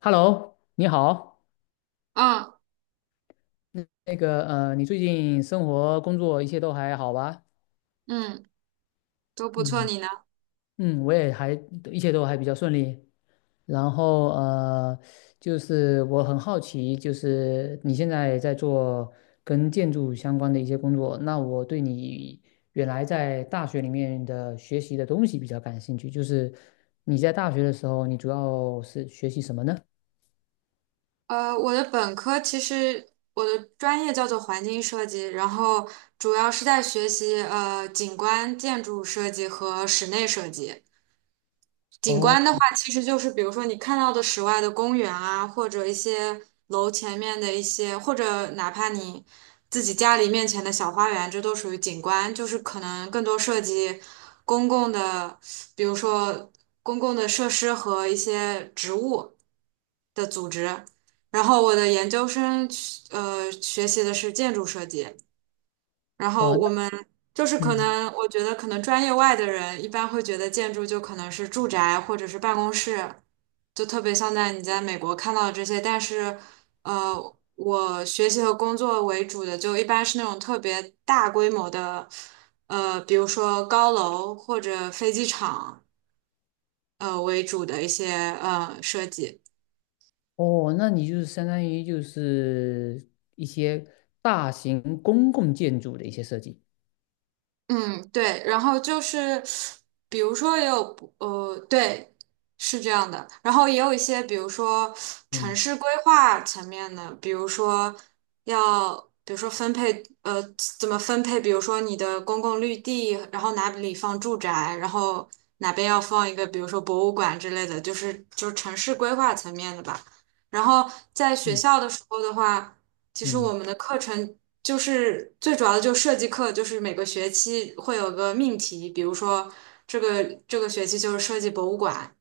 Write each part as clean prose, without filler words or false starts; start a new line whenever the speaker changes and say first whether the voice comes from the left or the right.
left: Hello，你好。
right: 嗯
left: 那个，你最近生活、工作一切都还好吧？
right: 嗯，都不错。
left: 嗯
right: 你呢？
left: 嗯，我也还一切都还比较顺利。然后就是我很好奇，就是你现在在做跟建筑相关的一些工作，那我对你原来在大学里面的学习的东西比较感兴趣。就是你在大学的时候，你主要是学习什么呢？
right: 我的本科其实我的专业叫做环境设计，然后主要是在学习景观建筑设计和室内设计。景观
left: 哦
right: 的话，其实就是比如说你看到的室外的公园啊，或者一些楼前面的一些，或者哪怕你自己家里面前的小花园，这都属于景观。就是可能更多涉及公共的，比如说公共的设施和一些植物的组织。然后我的研究生去学习的是建筑设计，然后
left: 哦，那
right: 我们就是可
left: 嗯。
right: 能，我觉得可能专业外的人一般会觉得建筑就可能是住宅或者是办公室，就特别像在你在美国看到的这些。但是，我学习和工作为主的就一般是那种特别大规模的，比如说高楼或者飞机场，为主的一些设计。
left: 哦，那你就是相当于就是一些大型公共建筑的一些设计。
right: 嗯，对，然后就是，比如说也有不呃，对，是这样的，然后也有一些，比如说城
left: 嗯
right: 市规划层面的，比如说要，比如说分配，怎么分配，比如说你的公共绿地，然后哪里放住宅，然后哪边要放一个，比如说博物馆之类的，就是城市规划层面的吧。然后在学
left: 嗯
right: 校的时候的话，其实我
left: 嗯
right: 们的课程。就是最主要的，就设计课，就是每个学期会有个命题，比如说这个学期就是设计博物馆，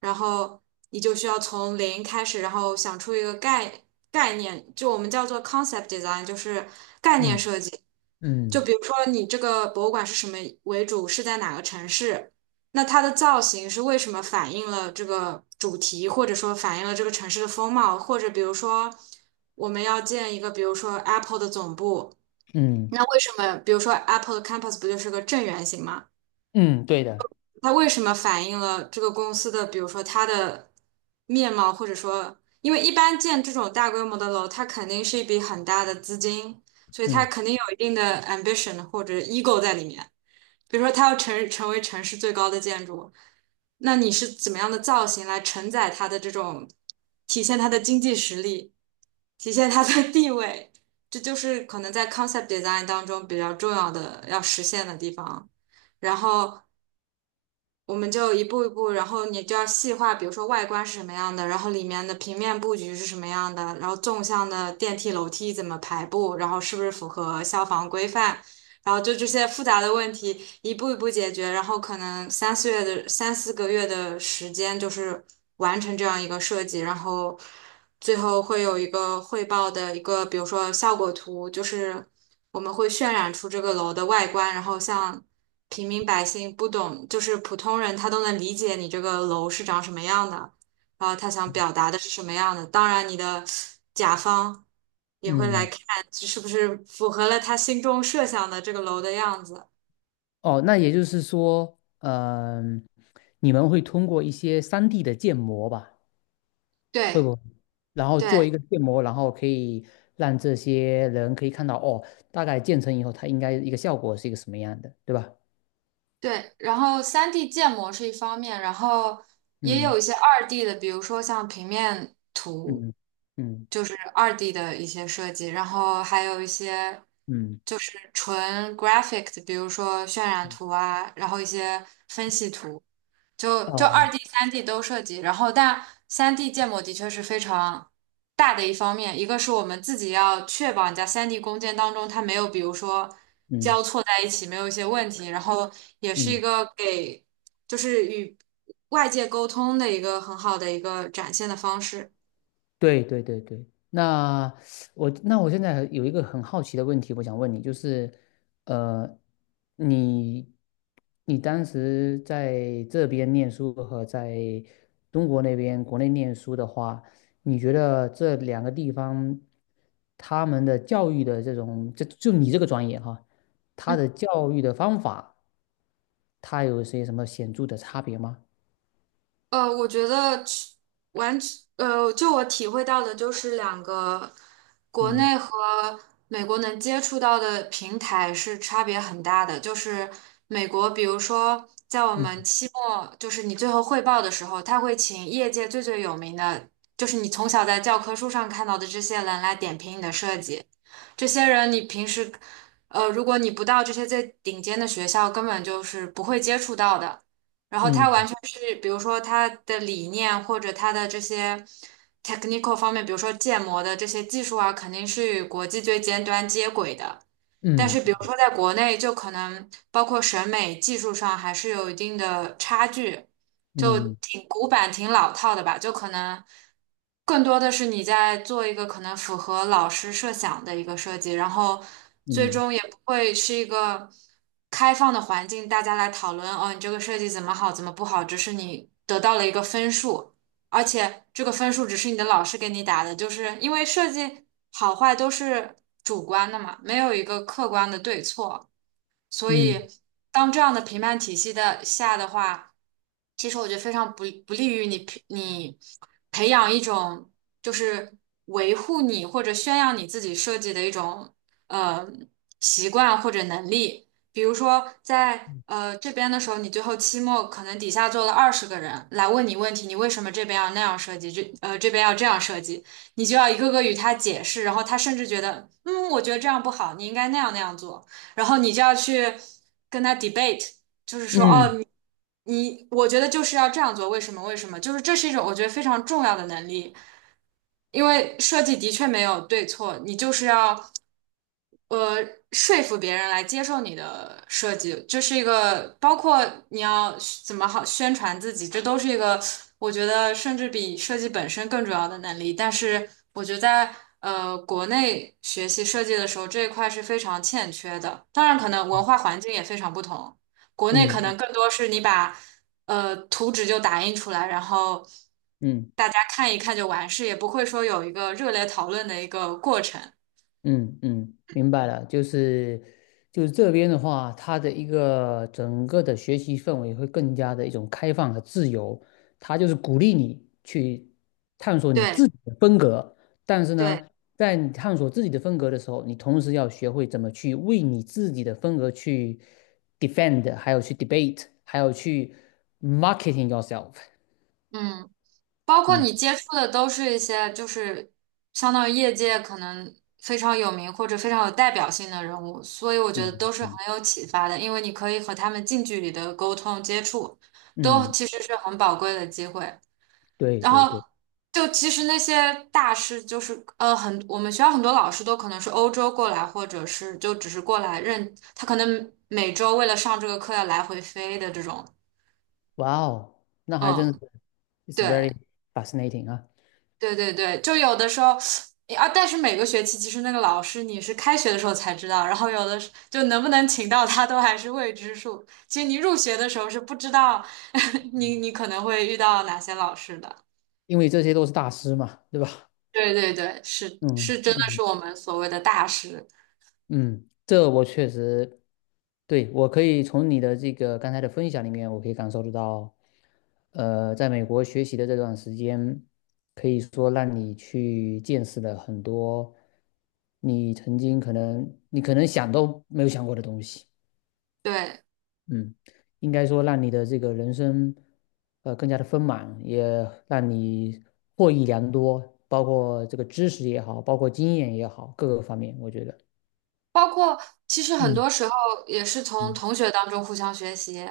right: 然后你就需要从零开始，然后想出一个概念，就我们叫做 concept design,就是概念
left: 嗯
right: 设计。就
left: 嗯
right: 比如说你这个博物馆是什么为主，是在哪个城市，那它的造型是为什么反映了这个主题，或者说反映了这个城市的风貌，或者比如说我们要建一个，比如说 Apple 的总部。
left: 嗯
right: 那为什么，比如说 Apple 的 Campus 不就是个正圆形吗？
left: 嗯，对的。
right: 它为什么反映了这个公司的，比如说它的面貌，或者说，因为一般建这种大规模的楼，它肯定是一笔很大的资金，所以
left: 嗯
right: 它肯定有一定的 ambition 或者 ego 在里面。比如说，它要成为城市最高的建筑，那你是怎么样的造型来承载它的这种，体现它的经济实力？体现它的 地位，这就是可能在 concept design 当中比较重要的要实现的地方。然后我们就一步一步，然后你就要细化，比如说外观是什么样的，然后里面的平面布局是什么样的，然后纵向的电梯楼梯怎么排布，然后是不是符合消防规范，然后就这些复杂的问题一步一步解决，然后可能三四个月的时间就是完成这样一个设计，然后最后会有一个汇报的一个，比如说效果图，就是我们会渲染出这个楼的外观，然后像平民百姓不懂，就是普通人他都能理解你这个楼是长什么样的。然后他想表达的是什么样的。当然，你的甲方也会来
left: 嗯，
right: 看，这是不是符合了他心中设想的这个楼的样子。
left: 哦，那也就是说，你们会通过一些3D 的建模吧？会
right: 对
left: 不会？然后做
right: 对
left: 一个建模，然后可以让这些人可以看到，哦，大概建成以后，它应该一个效果是一个什么样的，对吧？
right: 对，然后三 d 建模是一方面，然后也
left: 嗯
right: 有一些二 d 的，比如说像平面图，
left: 嗯嗯
right: 就是二 d 的一些设计，然后还有一些
left: 嗯，
right: 就是纯 graphic 的，比如说渲染图啊，然后一些分析图。就二
left: 哦，
right: D、三 D 都涉及，然后但三 D 建模的确是非常大的一方面，一个是我们自己要确保你在三 D 工件当中它没有，比如说
left: 嗯。
right: 交错在一起，没有一些问题，然后也是一
left: 嗯，
right: 个给就是与外界沟通的一个很好的一个展现的方式。
left: 对对对对，那那我现在有一个很好奇的问题，我想问你，就是，呃，你你当时在这边念书和在中国那边国内念书的话，你觉得这两个地方他们的教育的这种，就你这个专业哈，他的教育的方法，他有些什么显著的差别吗？
right: 我觉得完全，就我体会到的，就是两个国
left: 嗯
right: 内和美国能接触到的平台是差别很大的。就是美国，比如说在我们
left: 嗯
right: 期末，就是你最后汇报的时候，他会请业界最最有名的，就是你从小在教科书上看到的这些人来点评你的设计。这些人你平时，如果你不到这些最顶尖的学校，根本就是不会接触到的。然后他完
left: 嗯
right: 全是，比如说他的理念或者他的这些 technical 方面，比如说建模的这些技术啊，肯定是与国际最尖端接轨的。但是，比如
left: 嗯
right: 说在国内，就可能包括审美技术上还是有一定的差距。就
left: 嗯
right: 挺古板、挺老套的吧，就可能更多的是你在做一个可能符合老师设想的一个设计，然后
left: 嗯
right: 最
left: 嗯。
right: 终也不会是一个开放的环境，大家来讨论哦，你这个设计怎么好，怎么不好，只是你得到了一个分数，而且这个分数只是你的老师给你打的，就是因为设计好坏都是主观的嘛，没有一个客观的对错。所
left: 嗯
right: 以当这样的评判体系的下的话，其实我觉得非常不利于你培养一种就是维护你或者宣扬你自己设计的一种呃习惯或者能力。比如说在这边的时候，你最后期末可能底下坐了20个人来问你问题，你为什么这边要那样设计，这边要这样设计，你就要一个个与他解释，然后他甚至觉得，嗯，我觉得这样不好，你应该那样那样做。然后你就要去跟他 debate。
left: 嗯
right: 你我觉得就是要这样做，为什么？为什么？就是这是一种我觉得非常重要的能力，因为设计的确没有对错，你就是要呃，说服别人来接受你的设计，这是一个包括你要怎么好宣传自己，这都是一个我觉得甚至比设计本身更重要的能力。但是我觉得在国内学习设计的时候，这一块是非常欠缺的。当然，可能文化环境也非常不同，国内可
left: 嗯
right: 能更多是你把图纸就打印出来，然后
left: 嗯
right: 大家看一看就完事，也不会说有一个热烈讨论的一个过程。
left: 嗯嗯，明白了，就是这边的话，它的一个整个的学习氛围会更加的一种开放和自由，它就是鼓励你去探索你
right: 对。
left: 自己的风格，但是
right: 对。
left: 呢，在你探索自己的风格的时候，你同时要学会怎么去为你自己的风格去 defend，还有去 debate，还有去 marketing yourself。
right: 嗯，包括你
left: 嗯
right: 接触的都是一些就是相当于业界可能非常有名或者非常有代表性的人物，所以我觉
left: 嗯
right: 得都是很
left: 嗯
right: 有启发的，因为你可以和他们近距离的沟通接触，都
left: 嗯，
right: 其实是很宝贵的机会。
left: 对
right: 然
left: 对
right: 后
left: 对。
right: 就其实那些大师就是很，我们学校很多老师都可能是欧洲过来，或者是就只是过来认，他可能每周为了上这个课要来回飞的这种，
left: 哇哦，那还真是
right: 嗯，
left: ，it's
right: 对。
left: very fascinating 啊，
right: 对对对，就有的时候啊，但是每个学期其实那个老师你是开学的时候才知道，然后有的时就能不能请到他都还是未知数。其实你入学的时候是不知道 你可能会遇到哪些老师的。
left: 因为这些都是大师嘛，对吧？
right: 对对对，是是，
left: 嗯
right: 真的
left: 嗯
right: 是我们所谓的大师。
left: 嗯，这我确实，对，我可以从你的这个刚才的分享里面，我可以感受得到，在美国学习的这段时间，可以说让你去见识了很多你曾经可能你可能想都没有想过的东西。
right: 对，
left: 嗯，应该说让你的这个人生，更加的丰满，也让你获益良多，包括这个知识也好，包括经验也好，各个方面，我觉得，
right: 包括其实很
left: 嗯
right: 多时候也是从
left: 嗯
right: 同学当中互相学习，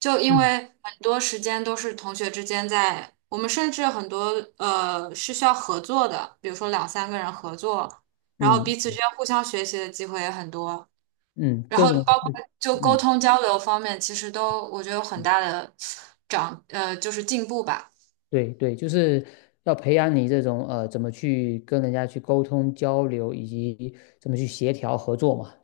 right: 就因
left: 嗯
right: 为很多时间都是同学之间在，我们甚至很多是需要合作的，比如说两三个人合作，然后
left: 嗯
right: 彼此之间互相学习的机会也很多，
left: 嗯，
right: 然
left: 这
right: 后
left: 种
right: 包括
left: 是，
right: 就沟
left: 嗯
right: 通交流方面，其实都我觉得有很
left: 嗯，
right: 大的就是进步吧。
left: 对对，就是要培养你这种怎么去跟人家去沟通交流，以及怎么去协调合作嘛，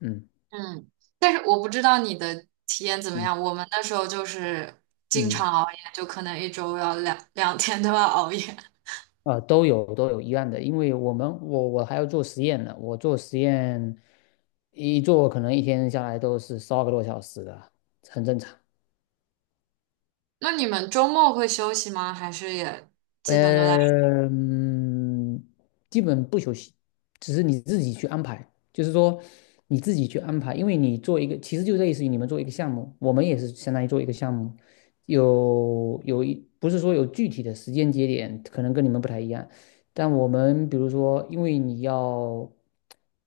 left: 嗯
right: 嗯，但是我不知道你的体验怎么
left: 嗯
right: 样。我们那时候就是经
left: 嗯。
right: 常熬夜，就可能一周要两天都要熬夜。
left: 都有一样的，因为我们我我还要做实验呢，我做实验一做可能一天下来都是12个多小时的，很正常。
right: 那你们周末会休息吗？还是也基本都在？
left: 呃，嗯基本不休息，只是你自己去安排，就是说你自己去安排，因为你做一个，其实就类似于你们做一个项目，我们也是相当于做一个项目，有有一不是说有具体的时间节点，可能跟你们不太一样，但我们比如说，因为你要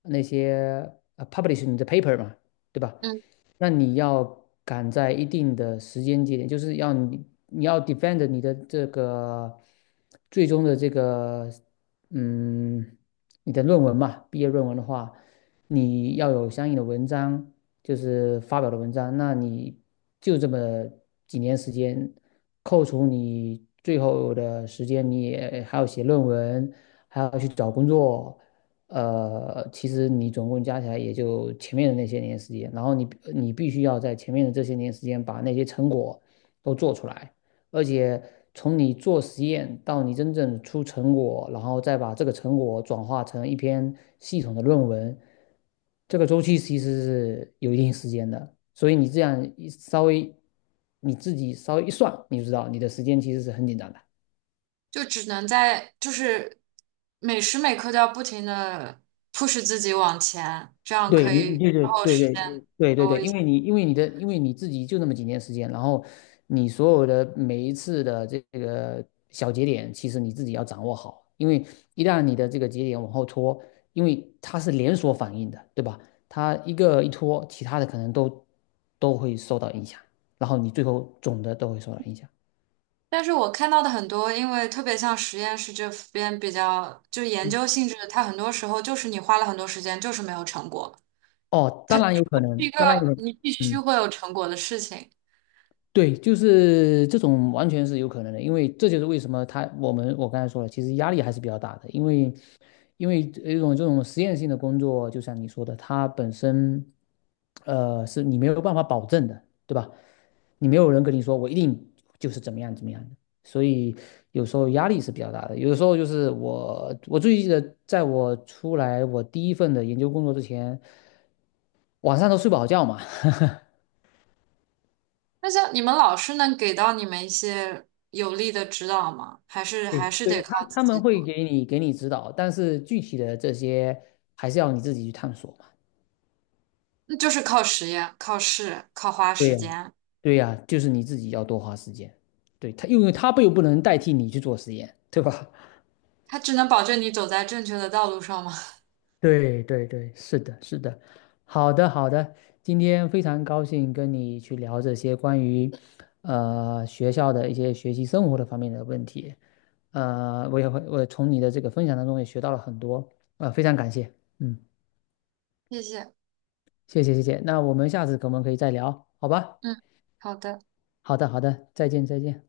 left: 那些publish 你的 paper 嘛，对吧？
right: 嗯，
left: 那你要赶在一定的时间节点，就是要你要 defend 你的这个最终的这个嗯你的论文嘛，毕业论文的话，你要有相应的文章，就是发表的文章，那你就这么几年时间，扣除你最后的时间，你也还要写论文，还要去找工作。其实你总共加起来也就前面的那些年时间，然后你必须要在前面的这些年时间把那些成果都做出来，而且从你做实验到你真正出成果，然后再把这个成果转化成一篇系统的论文，这个周期其实是有一定时间的，所以你这样一稍微你自己稍微一算，你就知道你的时间其实是很紧张的。
right: 就只能在就是每时每刻都要不停的 push 自己往前，这样
left: 对
right: 可
left: 你，
right: 以之
left: 对对
right: 后
left: 对
right: 时
left: 对
right: 间
left: 对对
right: 多
left: 对，
right: 一
left: 因
right: 些。
left: 为你因为你的因为你自己就那么几年时间，然后你所有的每一次的这个小节点，其实你自己要掌握好，因为一旦你的这个节点往后拖，因为它是连锁反应的，对吧？它一个一拖，其他的可能都会受到影响，然后你最后总的都会受到影响。
right: 但是我看到的很多，因为特别像实验室这边比较就是研
left: 嗯，
right: 究性质的，它很多时候就是你花了很多时间，就是没有成果。
left: 哦，
right: 它
left: 当
right: 就
left: 然
right: 是
left: 有
right: 不
left: 可
right: 是一
left: 能，
right: 个
left: 当然有可能，
right: 你必须
left: 嗯。
right: 会有成果的事情。
left: 对，就是这种完全是有可能的，因为这就是为什么他我们我刚才说了，其实压力还是比较大的，因为一种这种实验性的工作，就像你说的，它本身是你没有办法保证的，对吧？你没有人跟你说我一定就是怎么样怎么样的，所以有时候压力是比较大的。有的时候就是我最记得，在我出来我第一份的研究工作之前，晚上都睡不好觉嘛。
right: 那像你们老师能给到你们一些有力的指导吗？还是
left: 对
right: 还是得
left: 对，
right: 靠
left: 他
right: 自
left: 他
right: 己
left: 们会
right: 做？
left: 给你指导，但是具体的这些还是要你自己去探索嘛。
right: 那就是靠实验、靠试、靠花
left: 对
right: 时
left: 呀，
right: 间。
left: 对呀，就是你自己要多花时间。对他，因为他又不能代替你去做实验，对吧？
right: 它只能保证你走在正确的道路上吗？
left: 对对对，是的，是的。好的，好的。今天非常高兴跟你去聊这些关于学校的一些学习生活的方面的问题。呃，我也会我从你的这个分享当中也学到了很多，非常感谢。嗯。
right: 谢谢。
left: 谢谢谢谢，那我们下次可不可以再聊？好吧，
right: 嗯，好的。
left: 好的好的，再见再见。